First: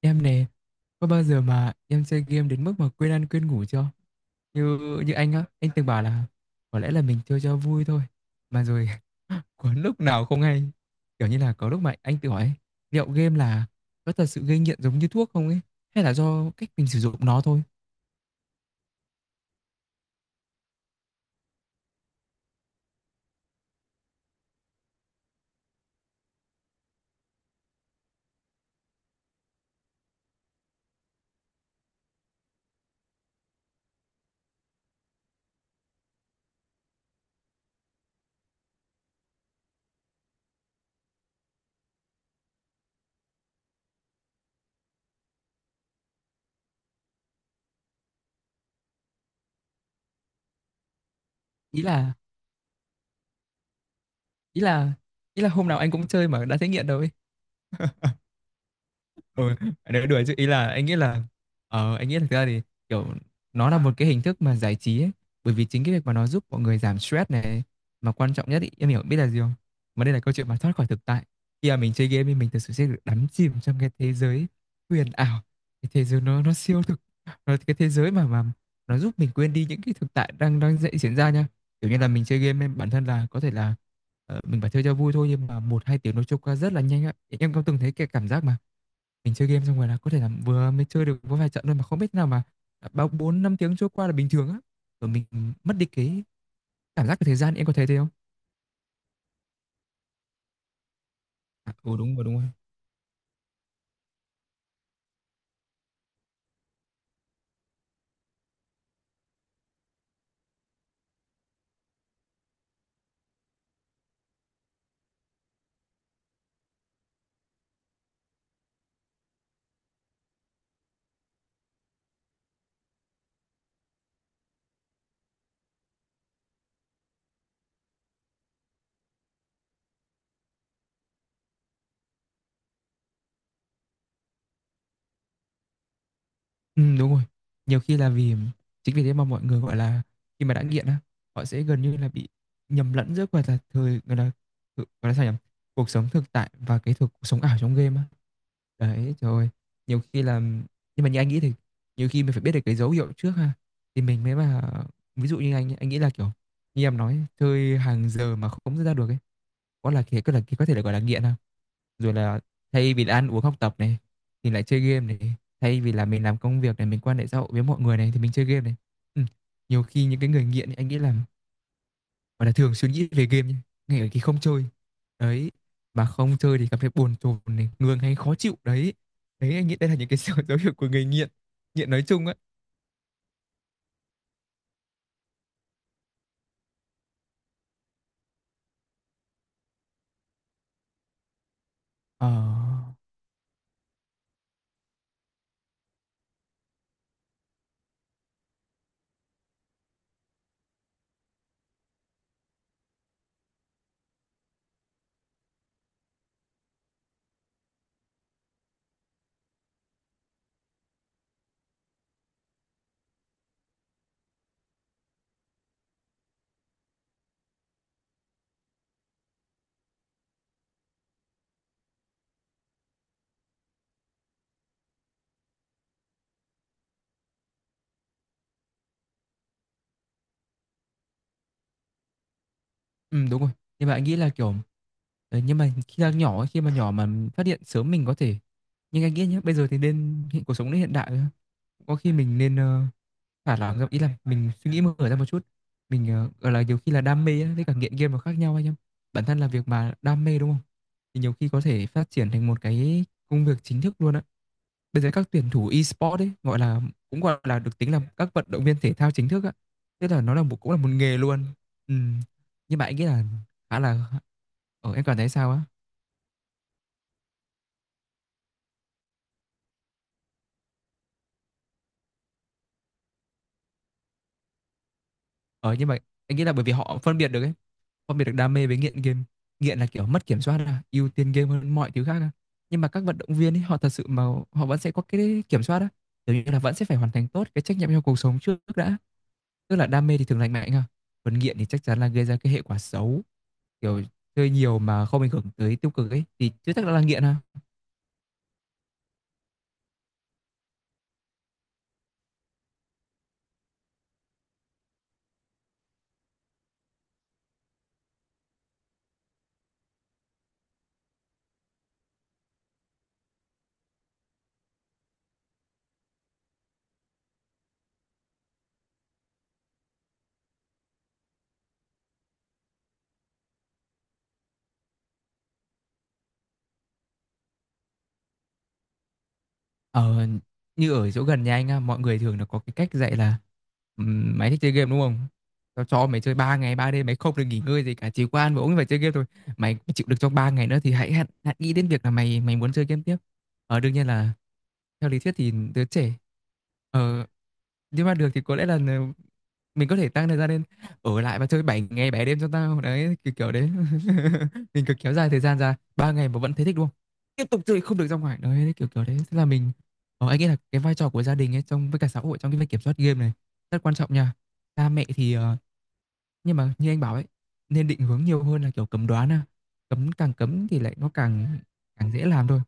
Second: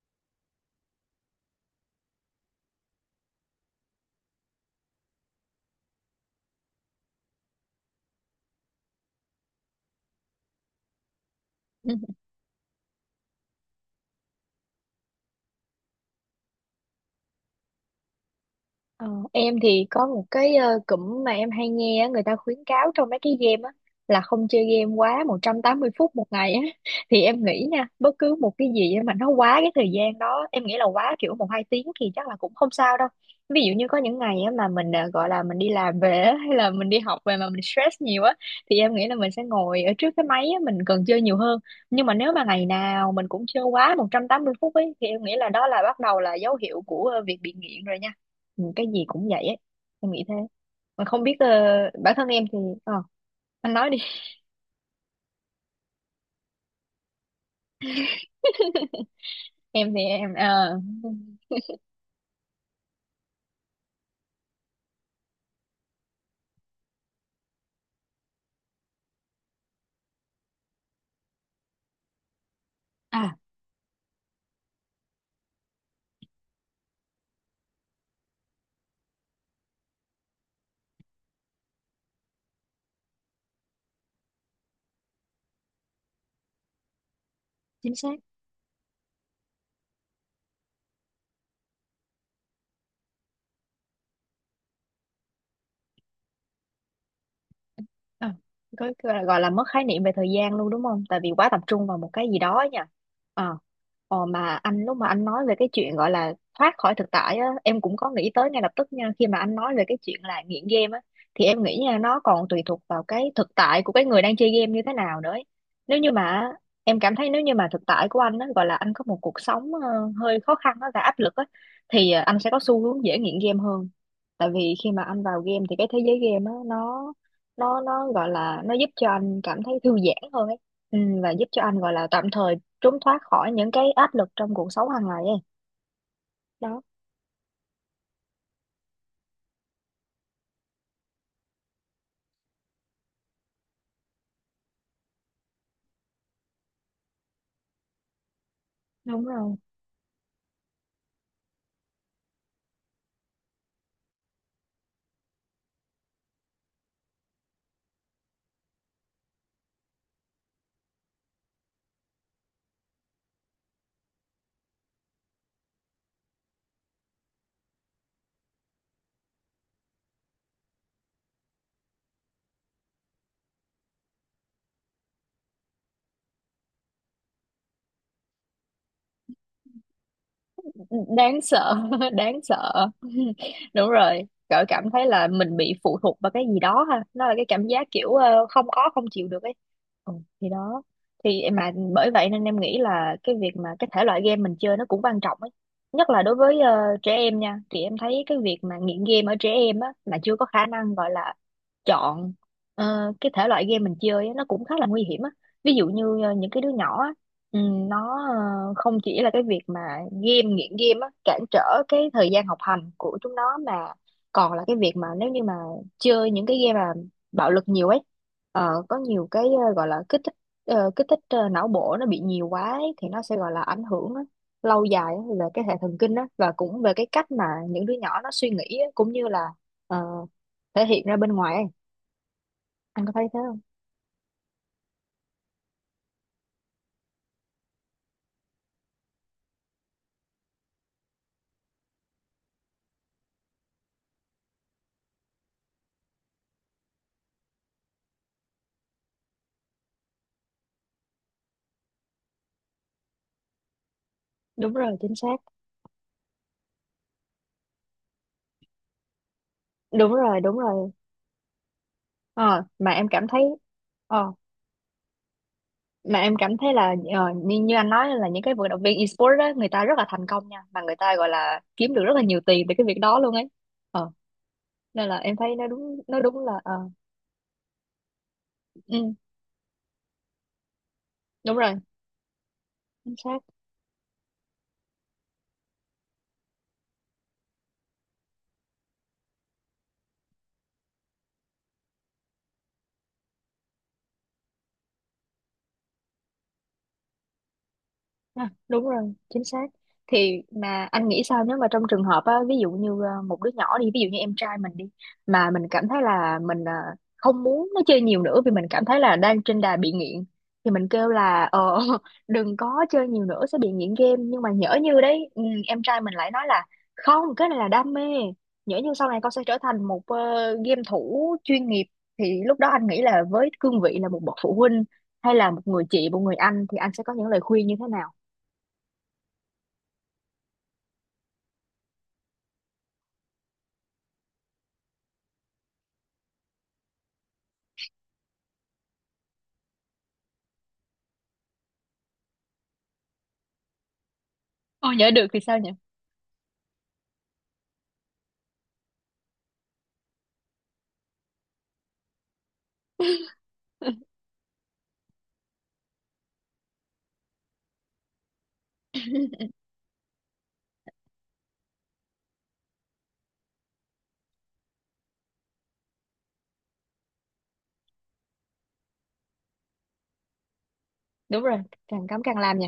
Em nè, có bao giờ mà em chơi game đến mức mà quên ăn quên ngủ chưa? Như như anh á, anh từng bảo là có lẽ là mình chơi cho vui thôi. Mà rồi có lúc nào không hay. Kiểu như là có lúc mà Ừ. anh tự hỏi ấy, liệu game là có thật sự gây nghiện giống như thuốc không ấy? Hay là do cách mình sử dụng nó thôi? Ờ, em thì có một cái cụm mà em hay nghe á, người ta khuyến cáo trong mấy cái game á là không chơi game quá 180 phút một ngày á thì em nghĩ nha, bất cứ một cái gì mà nó quá cái thời gian đó em nghĩ là quá kiểu một hai tiếng thì chắc là cũng không sao đâu. Ví dụ như có những ngày á mà mình gọi là mình đi làm về á, hay là mình đi học về mà mình stress nhiều á, thì em nghĩ là mình sẽ ngồi ở trước cái máy á, mình cần chơi nhiều hơn. Nhưng mà nếu mà ngày nào mình cũng chơi quá 180 phút ấy thì em nghĩ là đó là bắt đầu là dấu hiệu của việc bị nghiện rồi nha. Ừ, cái gì cũng vậy ấy, em nghĩ thế. Mà không biết Ý bản là thân em thì ờ anh nói đi. ý là ý là hôm nào anh cũng chơi mà đã thấy nghiện đâu ấy. Ừ, em thì nói đùa em chứ ý là ờ, anh nghĩ là thực ra thì kiểu nó là một cái hình thức mà giải trí ấy. Bởi vì chính cái việc mà nó giúp mọi người giảm stress này mà quan trọng nhất ý, em hiểu biết là gì không? Mà đây là câu chuyện mà thoát khỏi thực tại. Khi mà mình chơi game thì mình thực sự sẽ được đắm À, chìm trong cái thế giới huyền ảo, cái thế giới nó siêu thực, nó cái thế giới mà nó giúp mình quên đi những cái thực tại đang đang dậy diễn ra nha. Kiểu như là mình chơi game em bản thân là có thể là mình phải chơi cho vui thôi nhưng mà một hai tiếng nó trôi qua rất là nhanh á. Em có từng thấy chính cái xác. cảm giác mà mình chơi game xong rồi là có thể là vừa mới chơi được có vài trận thôi mà không biết thế nào mà đã bao bốn năm tiếng trôi qua là bình thường á. Rồi mình mất đi cái cảm giác về thời gian, em có thấy thế không? À, gọi là mất khái niệm về thời gian luôn, đúng không? Tại vì quá tập À, trung ừ, vào một đúng rồi, cái đúng gì rồi. đó nha. Ờ, mà anh lúc mà anh nói về cái chuyện gọi là thoát khỏi thực tại á, em cũng có nghĩ tới ngay lập tức nha. Khi mà anh nói về cái chuyện là nghiện game á, thì em nghĩ nha, nó còn tùy thuộc vào cái thực tại của cái người đang chơi game như thế nào nữa ấy. Nếu như mà em cảm thấy nếu như mà thực tại của anh á, gọi là anh có một cuộc sống hơi khó khăn á, và áp lực á, thì anh sẽ có xu hướng dễ nghiện game hơn. Tại vì khi mà anh vào game thì cái thế giới game á, nó gọi là nó giúp cho anh cảm thấy thư giãn hơn ấy, ừ, và giúp cho anh gọi là tạm thời trốn thoát khỏi những cái áp lực trong cuộc sống hàng ngày ấy đó. Đúng rồi. Nhiều khi là vì chính vì thế mà mọi người, gọi là, khi mà đã nghiện á, họ sẽ gần như là bị nhầm lẫn giữa, gọi là, thời gọi là, thực gọi là, sao nhỉ? Cuộc sống thực tại và cái thực cuộc sống ảo trong game á. Đấy, Đúng trời ơi, rồi. nhiều khi là nhưng mà như anh nghĩ thì nhiều khi mình phải biết được cái dấu hiệu trước ha, thì mình mới mà ví dụ như anh ấy, anh nghĩ là, kiểu, như em nói, chơi hàng giờ mà không rút ra được ấy, có thể là, gọi là, nghiện ha, rồi là thay vì là ăn uống học tập này thì lại chơi game này, thay vì là mình làm công việc này mình quan hệ xã hội với mọi người này thì mình chơi game này. Ừ. Nhiều khi những cái người nghiện ấy, anh nghĩ là gọi là thường suy nghĩ về game nhá ngay ở khi không chơi đấy, mà không chơi thì cảm thấy bồn chồn này ngường hay khó chịu đấy. Đấy anh nghĩ đây là những cái dấu dấu hiệu của người nghiện Đáng sợ. nghiện nói chung á. Đáng sợ. Đúng rồi, cỡ cảm thấy là mình bị phụ thuộc vào cái gì đó ha, nó là cái cảm giác kiểu không có không chịu được ấy, ừ, thì đó. Thì mà bởi vậy nên em nghĩ ờ là cái việc mà cái thể loại game mình chơi nó cũng quan trọng ấy. Nhất là đối với trẻ em nha, thì em thấy cái việc mà nghiện game ở trẻ em á mà chưa có khả năng gọi là chọn cái thể loại game mình chơi á, nó cũng khá là nguy hiểm á. Ví dụ như những cái đứa nhỏ á, ừ, nó không chỉ là cái việc mà nghiện game á, cản trở cái thời gian học hành của chúng nó, mà còn là cái việc mà nếu như mà chơi những cái game mà bạo lực nhiều ấy, có nhiều cái gọi là kích thích não bộ nó bị nhiều quá ấy, thì nó sẽ gọi là ảnh hưởng á, lâu dài á, về cái hệ thần kinh á, và cũng về cái cách mà những đứa nhỏ nó suy nghĩ á, cũng như là ờ, thể hiện ra bên ngoài ấy. Anh có ừ, thấy thế đúng rồi. không? Nhưng mà anh nghĩ là kiểu, đấy, nhưng mà khi là nhỏ ấy, khi mà nhỏ mà phát hiện sớm mình có thể, nhưng anh nghĩ nhé bây giờ thì nên hiện cuộc sống đến hiện đại có khi mình nên thả lỏng ra ý là mình suy nghĩ mở ra một chút mình gọi là nhiều khi là đam mê á, với cả nghiện game nó khác nhau anh em bản thân là việc mà đam mê đúng không thì nhiều khi có thể phát triển thành một cái công việc chính thức luôn á. Đúng rồi, Bây giờ chính các xác. tuyển thủ e-sport ấy gọi là cũng gọi là được tính là các vận động viên thể thao chính thức á, tức Đúng là nó rồi, là một đúng cũng là một rồi. nghề luôn. Ừ. Ờ, Nhưng mà mà anh nghĩ em là cảm thấy khá là ờ, em cảm thấy sao á? mà em cảm thấy là như anh nói là những cái vận động viên esports đó, người ta rất là thành công nha, mà người ta gọi là kiếm được rất là nhiều tiền từ cái việc đó luôn ấy, ờ, nên là em thấy nó Ờ nhưng mà đúng nó anh đúng nghĩ là là bởi ờ, vì họ phân biệt được ấy, phân biệt được đam mê với nghiện ừ, game. Nghiện là kiểu mất kiểm soát là ưu tiên game đúng hơn rồi, mọi thứ khác á. Nhưng mà các chính vận động xác. viên ấy họ thật sự mà họ vẫn sẽ có cái kiểm soát á, kiểu như là vẫn sẽ phải hoàn thành tốt cái trách nhiệm trong cuộc sống trước đã. Tức là đam mê thì thường lành mạnh ha. Còn nghiện thì chắc chắn là gây ra cái hệ quả xấu, kiểu chơi nhiều mà không ảnh hưởng tới tiêu cực ấy thì chưa chắc đã là nghiện ha. À, đúng rồi, chính xác. Thì mà anh nghĩ sao nếu mà trong trường hợp á, ví dụ như một đứa nhỏ đi, ví dụ như em trai mình đi, mà mình cảm thấy là mình không muốn nó chơi nhiều nữa vì mình cảm thấy là đang trên đà bị nghiện, thì mình kêu là đừng có chơi nhiều nữa sẽ bị nghiện game. Nhưng mà nhỡ như đấy, ừ, em trai mình lại nói là không, cái này là đam mê. Nhỡ như sau này con sẽ trở thành một game thủ chuyên nghiệp, thì lúc đó anh nghĩ là với cương vị là một bậc phụ huynh, hay là một người chị, một người anh thì anh sẽ có những lời khuyên như thế nào? Ờ, như ở chỗ gần nhà anh á, mọi người thường là có cái cách dạy là mày thích chơi game đúng không? Tao cho mày chơi 3 ngày 3 đêm mày không được nghỉ ngơi gì cả chỉ có ăn và uống và chơi game thôi. Mày chịu được trong 3 ngày nữa thì hãy hãy, hãy nghĩ đến việc là mày mày muốn chơi game tiếp. Ờ đương nhiên là Ôi, nhớ theo lý được thuyết thì thì sao nhỉ? đứa trẻ, ờ nhưng mà được thì có lẽ là mình có thể tăng thời gian lên ở lại và chơi 7 ngày 7 đêm cho tao đấy kiểu kiểu đấy mình cứ kéo dài thời gian ra 3 ngày mà vẫn thấy thích đúng không, tiếp tục chơi không được ra ngoài đấy kiểu kiểu đấy thế là mình. Ờ, anh nghĩ là cái vai trò của gia đình ấy trong với cả xã hội trong cái việc kiểm soát game này rất quan trọng nha. Cha mẹ thì nhưng mà như anh bảo ấy nên định hướng nhiều hơn là kiểu cấm đoán à. Cấm càng cấm thì lại nó Đúng rồi, càng càng càng cấm dễ càng làm làm thôi. nhỉ.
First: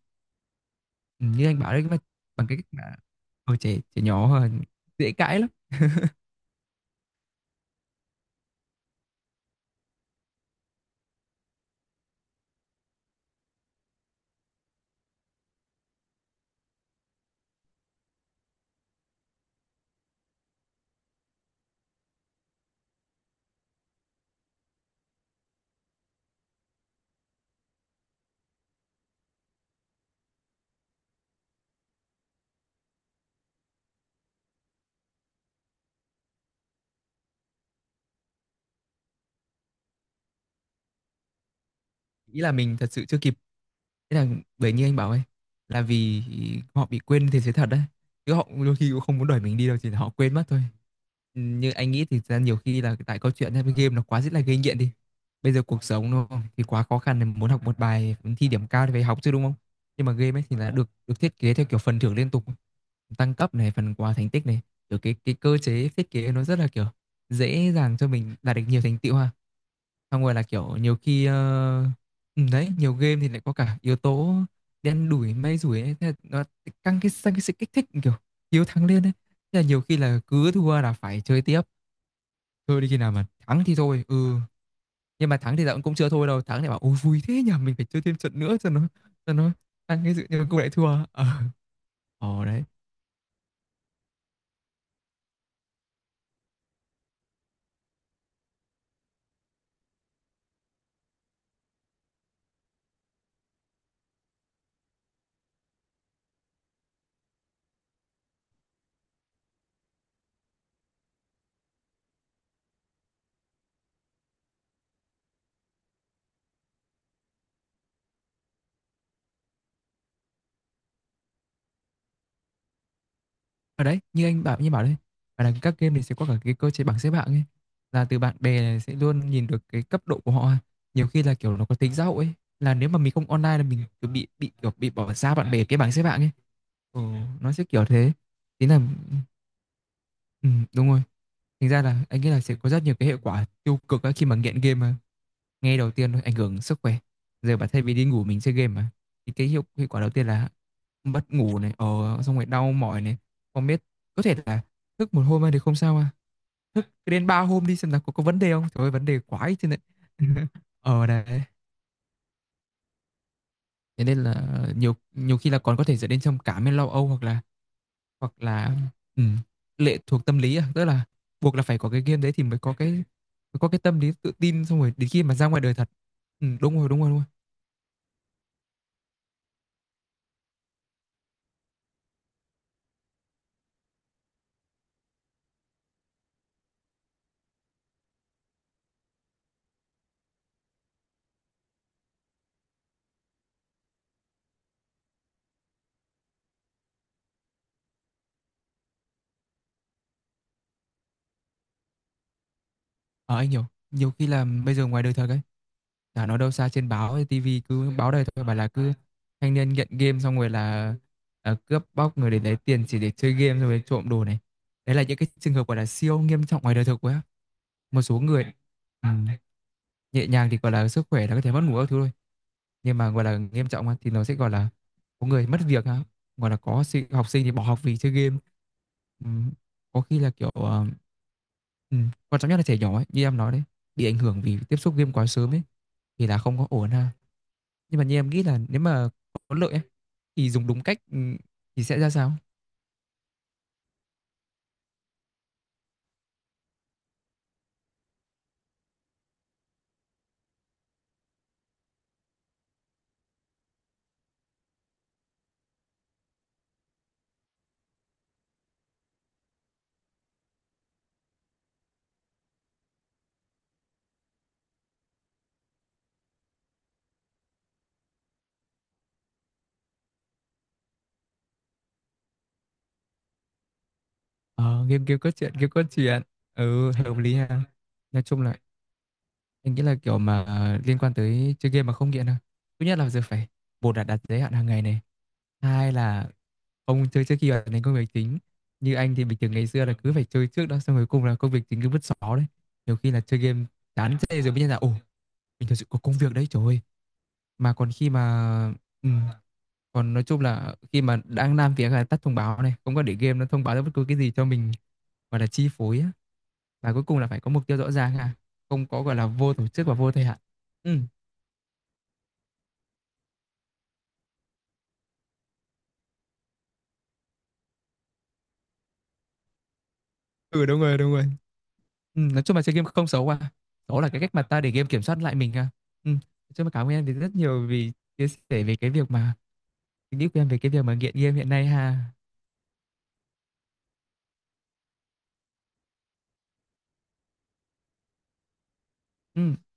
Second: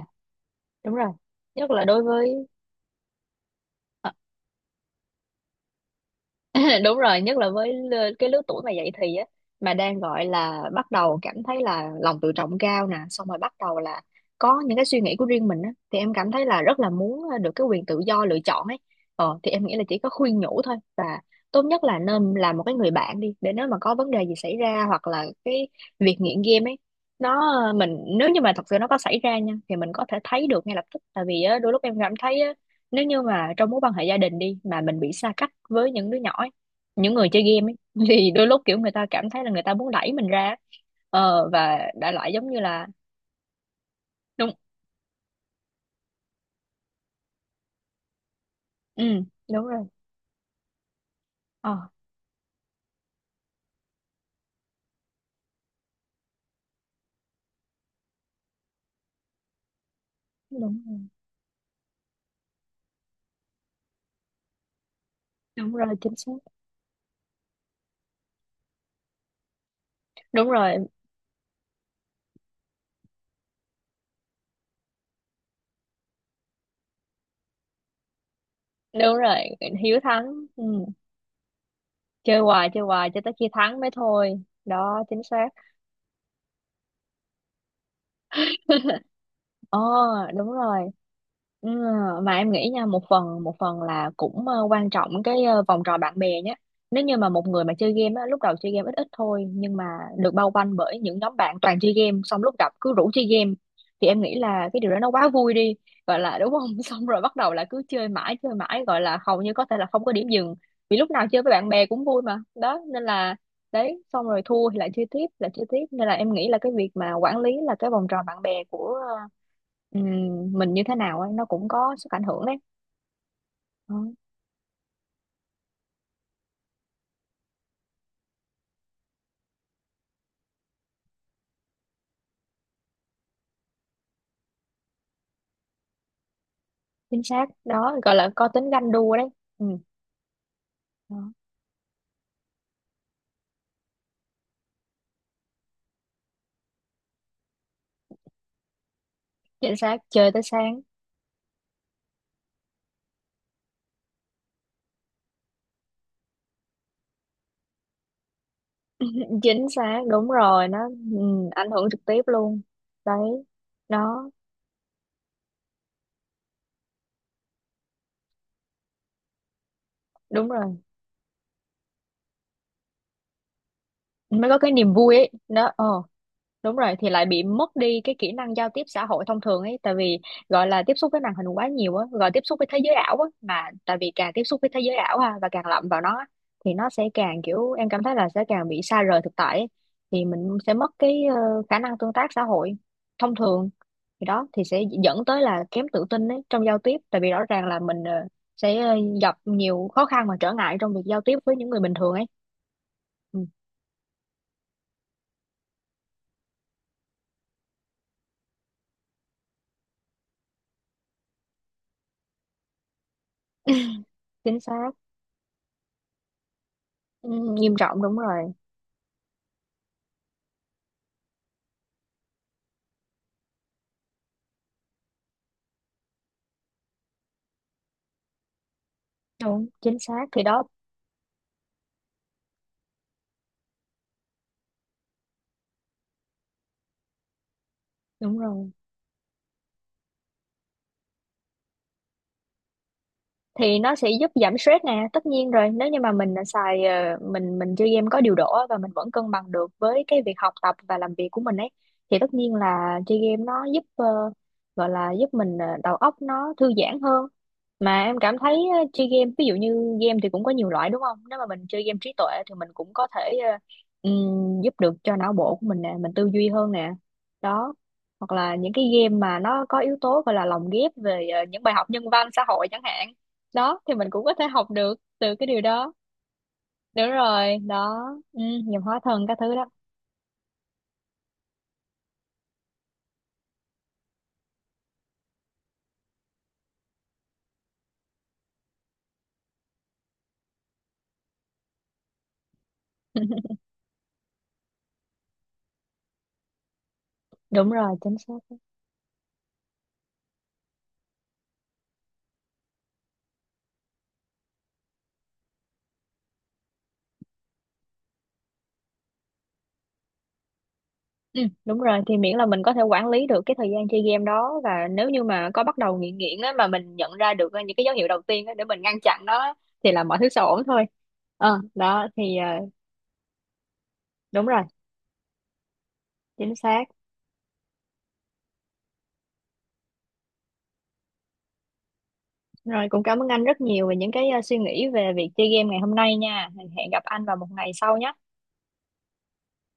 Đúng rồi. Ừ, như anh Nhất bảo đấy, là mà đối với. bằng cái cách mà ở trẻ trẻ nhỏ dễ cãi lắm. Đúng rồi, nhất là với cái lứa tuổi mà dậy thì á, mà đang gọi là bắt đầu cảm thấy là lòng tự trọng cao nè, xong rồi bắt đầu là có những cái suy nghĩ của riêng mình á, thì em cảm thấy là rất là muốn được cái quyền tự do lựa chọn ấy. Thì em nghĩ là chỉ có khuyên nhủ thôi, và tốt nhất là nên làm một cái người bạn đi, để nếu mà có vấn đề gì xảy ra hoặc là cái việc nghiện game ấy, nó mình nếu như mà thật sự nó có xảy ra nha thì mình có thể thấy được ngay lập tức, tại vì á, đôi lúc em cảm thấy nếu như mà trong mối quan hệ gia đình đi mà mình bị xa cách với những đứa nhỏ ấy, những người chơi game ấy, thì đôi lúc kiểu người ta cảm thấy là người ta muốn đẩy mình ra, và đại loại Nghĩ giống là như mình là thật sự chưa kịp, thế là, đúng. bởi như anh bảo ấy là vì họ bị quên thế giới thật đấy chứ họ đôi khi cũng Ừ, không muốn đuổi mình đúng đi đâu rồi. chỉ là họ quên mất thôi. Ừ, như ờ, anh nghĩ thì thật ra nhiều khi là tại câu chuyện hay với game nó quá rất là gây nghiện đi, bây giờ cuộc sống đúng không thì quá khó khăn thì muốn học một bài thi điểm cao thì phải học chứ đúng không, nhưng mà game ấy thì là Đúng được rồi, được thiết kế theo kiểu phần thưởng liên tục tăng cấp này phần quà thành tích này, kiểu cái cơ đúng chế rồi, thiết chính xác. kế nó rất là kiểu dễ dàng cho mình đạt được nhiều thành tựu ha. Xong rồi là Đúng rồi, kiểu nhiều khi ừ, đấy nhiều game thì lại có cả yếu tố đen đủi may rủi ấy. Thế là nó căng cái sang cái sự kích thích kiểu hiếu thắng lên ấy. đúng rồi. Thế là nhiều khi Hiếu là thắng. cứ Ừ. thua là phải chơi tiếp, Chơi hoài chơi chơi đến khi hoài nào cho mà tới khi thắng thì thắng mới thôi. Ừ, thôi đó, chính nhưng mà xác. thắng thì dạo cũng chưa thôi đâu, thắng thì bảo ôi vui thế nhờ mình phải chơi thêm trận nữa cho nó Ờ, tăng cái sự, nhưng mà đúng cũng lại rồi. thua. Ờ Ừ, mà Ồ, em đấy. nghĩ nha, một phần là cũng quan trọng cái vòng tròn bạn bè nhé. Nếu như mà một người mà chơi game á, lúc đầu chơi game ít ít thôi, nhưng mà được bao quanh bởi những nhóm bạn toàn chơi game, xong lúc gặp cứ rủ chơi game thì em nghĩ là cái điều đó nó quá vui đi, gọi là đúng không? Xong rồi bắt đầu là cứ chơi mãi chơi mãi, gọi là hầu như có thể là không có điểm dừng, vì lúc nào chơi với bạn bè cũng vui mà đó, nên là đấy, xong rồi thua thì lại chơi tiếp lại chơi tiếp, nên là em nghĩ là cái việc mà quản lý là cái vòng tròn bạn bè của ừ, mình như thế nào ấy, nó cũng có sức ảnh hưởng đấy. Ở đấy Đó, như anh bảo đấy và là các game thì sẽ có cả cái cơ chế bảng xếp hạng ấy là từ bạn bè này sẽ luôn nhìn được cái cấp độ của họ nhiều khi là kiểu nó có tính xã hội ấy là nếu mà mình không online là mình cứ bị kiểu bị bỏ xa bạn bè cái bảng xếp hạng ấy. Ừ, chính xác nó sẽ kiểu đó, thế gọi là có tính tính là ganh đua ừ, đấy, ừ, ừ, đúng rồi. đó. Thành ra là anh nghĩ là sẽ có rất nhiều cái hệ quả tiêu cực ấy khi mà nghiện game mà. Nghe đầu tiên thôi ảnh hưởng sức khỏe. Giờ bảo thay vì đi ngủ mình chơi game mà. Thì cái hiệu, Chính hiệu xác, quả đầu tiên chơi tới là sáng. mất ngủ này, xong rồi đau mỏi này, không biết có thể là thức một hôm thì không sao à. Thức đến 3 hôm đi xem là có vấn đề không. Trời ơi vấn đề quá ấy Chính chứ này. xác, đúng rồi, nó, Ờ đấy. ừ, ảnh hưởng trực tiếp luôn đấy, Thế nên nó là nhiều nhiều khi là còn có thể dẫn đến trầm cảm hay lo âu hoặc là, hoặc là ừ, lệ thuộc tâm đúng lý à, rồi, tức là buộc là phải có cái game đấy thì mới có cái tâm lý tự mới có tin cái xong niềm rồi đến vui khi ấy mà ra ngoài đó. đời Ờ thật. Ừ, Đúng đúng rồi, rồi, đúng rồi, thì đúng rồi. lại bị mất đi cái kỹ năng giao tiếp xã hội thông thường ấy, tại vì gọi là tiếp xúc với màn hình quá nhiều á, gọi tiếp xúc với thế giới ảo á, mà tại vì càng tiếp xúc với thế giới ảo ha và càng lậm vào nó á, thì nó sẽ càng kiểu em cảm thấy là sẽ càng bị xa rời thực tại ấy. Thì mình sẽ mất cái khả năng tương tác xã hội thông thường, thì đó thì sẽ dẫn tới là kém tự tin ấy trong giao tiếp, tại vì rõ ràng là mình sẽ gặp nhiều khó khăn và trở ngại trong việc giao tiếp với những người bình thường ấy. Ờ, Ừ, anh hiểu, nhiều khi là bây giờ ngoài đời thật ấy, chả nói đâu xa trên báo hay tivi cứ báo đầy thôi bảo là cứ thanh niên nghiện game xong rồi là, à, cướp bóc người để lấy tiền chỉ để chơi game xong rồi trộm đồ này. chính xác. Đấy là những cái trường hợp gọi là siêu nghiêm trọng ngoài đời thực quá. Ừ, nghiêm Một trọng, đúng số người, rồi. ừ, nhẹ nhàng thì gọi là sức khỏe là có thể mất ngủ các thứ thôi nhưng mà gọi là nghiêm trọng á, thì nó sẽ gọi là có người mất việc á, gọi là có sinh, học sinh thì bỏ học vì chơi game. Ừm, Đúng, chính có khi xác, là thì kiểu đó. Quan trọng nhất là trẻ nhỏ ấy, như em nói đấy bị ảnh hưởng vì tiếp xúc game quá sớm ấy thì là không có ổn ha nhưng mà như em Đúng nghĩ là rồi, nếu mà có lợi ấy, thì dùng đúng cách, thì sẽ ra sao. thì nó sẽ giúp giảm stress nè, tất nhiên rồi, nếu như mà mình đã mình chơi game có điều độ á, và mình vẫn cân bằng được với cái việc học tập và làm việc của mình ấy, thì tất nhiên là chơi game nó giúp gọi là giúp mình đầu óc nó thư giãn hơn. Mà em cảm thấy chơi game, ví dụ như game thì cũng có nhiều loại, đúng không? Nếu mà mình chơi game trí tuệ thì mình cũng có thể giúp được cho não bộ của mình nè, mình tư duy hơn nè, đó. Hoặc là những cái game mà nó có yếu tố gọi là lồng ghép về những bài học nhân văn xã hội chẳng hạn, đó thì mình cũng có thể học Ờ, được Game game có từ cái chuyện điều game cốt đó. chuyện ừ Đúng hợp lý rồi ha đó, nói ừ, chung là nghiệp hóa thân các thứ đó, mình nghĩ là kiểu mà liên quan tới chơi game mà không nghiện thôi. Thứ nhất là giờ phải một là đặt giới hạn hàng ngày này. Hai là không chơi trước khi hoàn thành công việc chính. Như anh thì bình thường ngày xưa là cứ phải chơi trước đó xong rồi cùng là công việc chính cứ vứt xó đấy. Nhiều khi là chơi game chán chê rồi mới nhận ra ồ mình thật sự có công việc đấy trời ơi. đúng Mà còn rồi, khi chính xác. mà ừ. Còn nói chung là khi mà đang làm việc là tắt thông báo này, không có để game nó thông báo ra bất cứ cái gì cho mình gọi là chi phối á, và cuối cùng là phải có mục tiêu rõ ràng ha, không có gọi là vô tổ chức và vô thời hạn. Ừ, Ừ, đúng rồi, thì miễn là mình có thể quản lý được cái thời gian chơi game đó, và nếu như mà có bắt đầu nghiện nghiện á mà mình nhận ra được những cái dấu hiệu đầu tiên á để mình ngăn chặn nó á, thì là mọi thứ sẽ ổn ừ, đúng thôi. rồi, đúng rồi. ờ đó Ừ, thì nói chung là ờ, chơi game không xấu à, đó là cái cách mà Đúng ta rồi, để game kiểm soát lại mình à. Ừ. Nói chính chung là xác. cảm ơn em vì rất nhiều vì chia sẻ về cái việc mà suy nghĩ của em về cái việc mà nghiện game hiện nay ha. Rồi, cũng cảm ơn anh rất nhiều về những cái suy nghĩ về việc chơi game ngày hôm nay nha, hẹn gặp anh vào một ngày sau nhé. Ừ.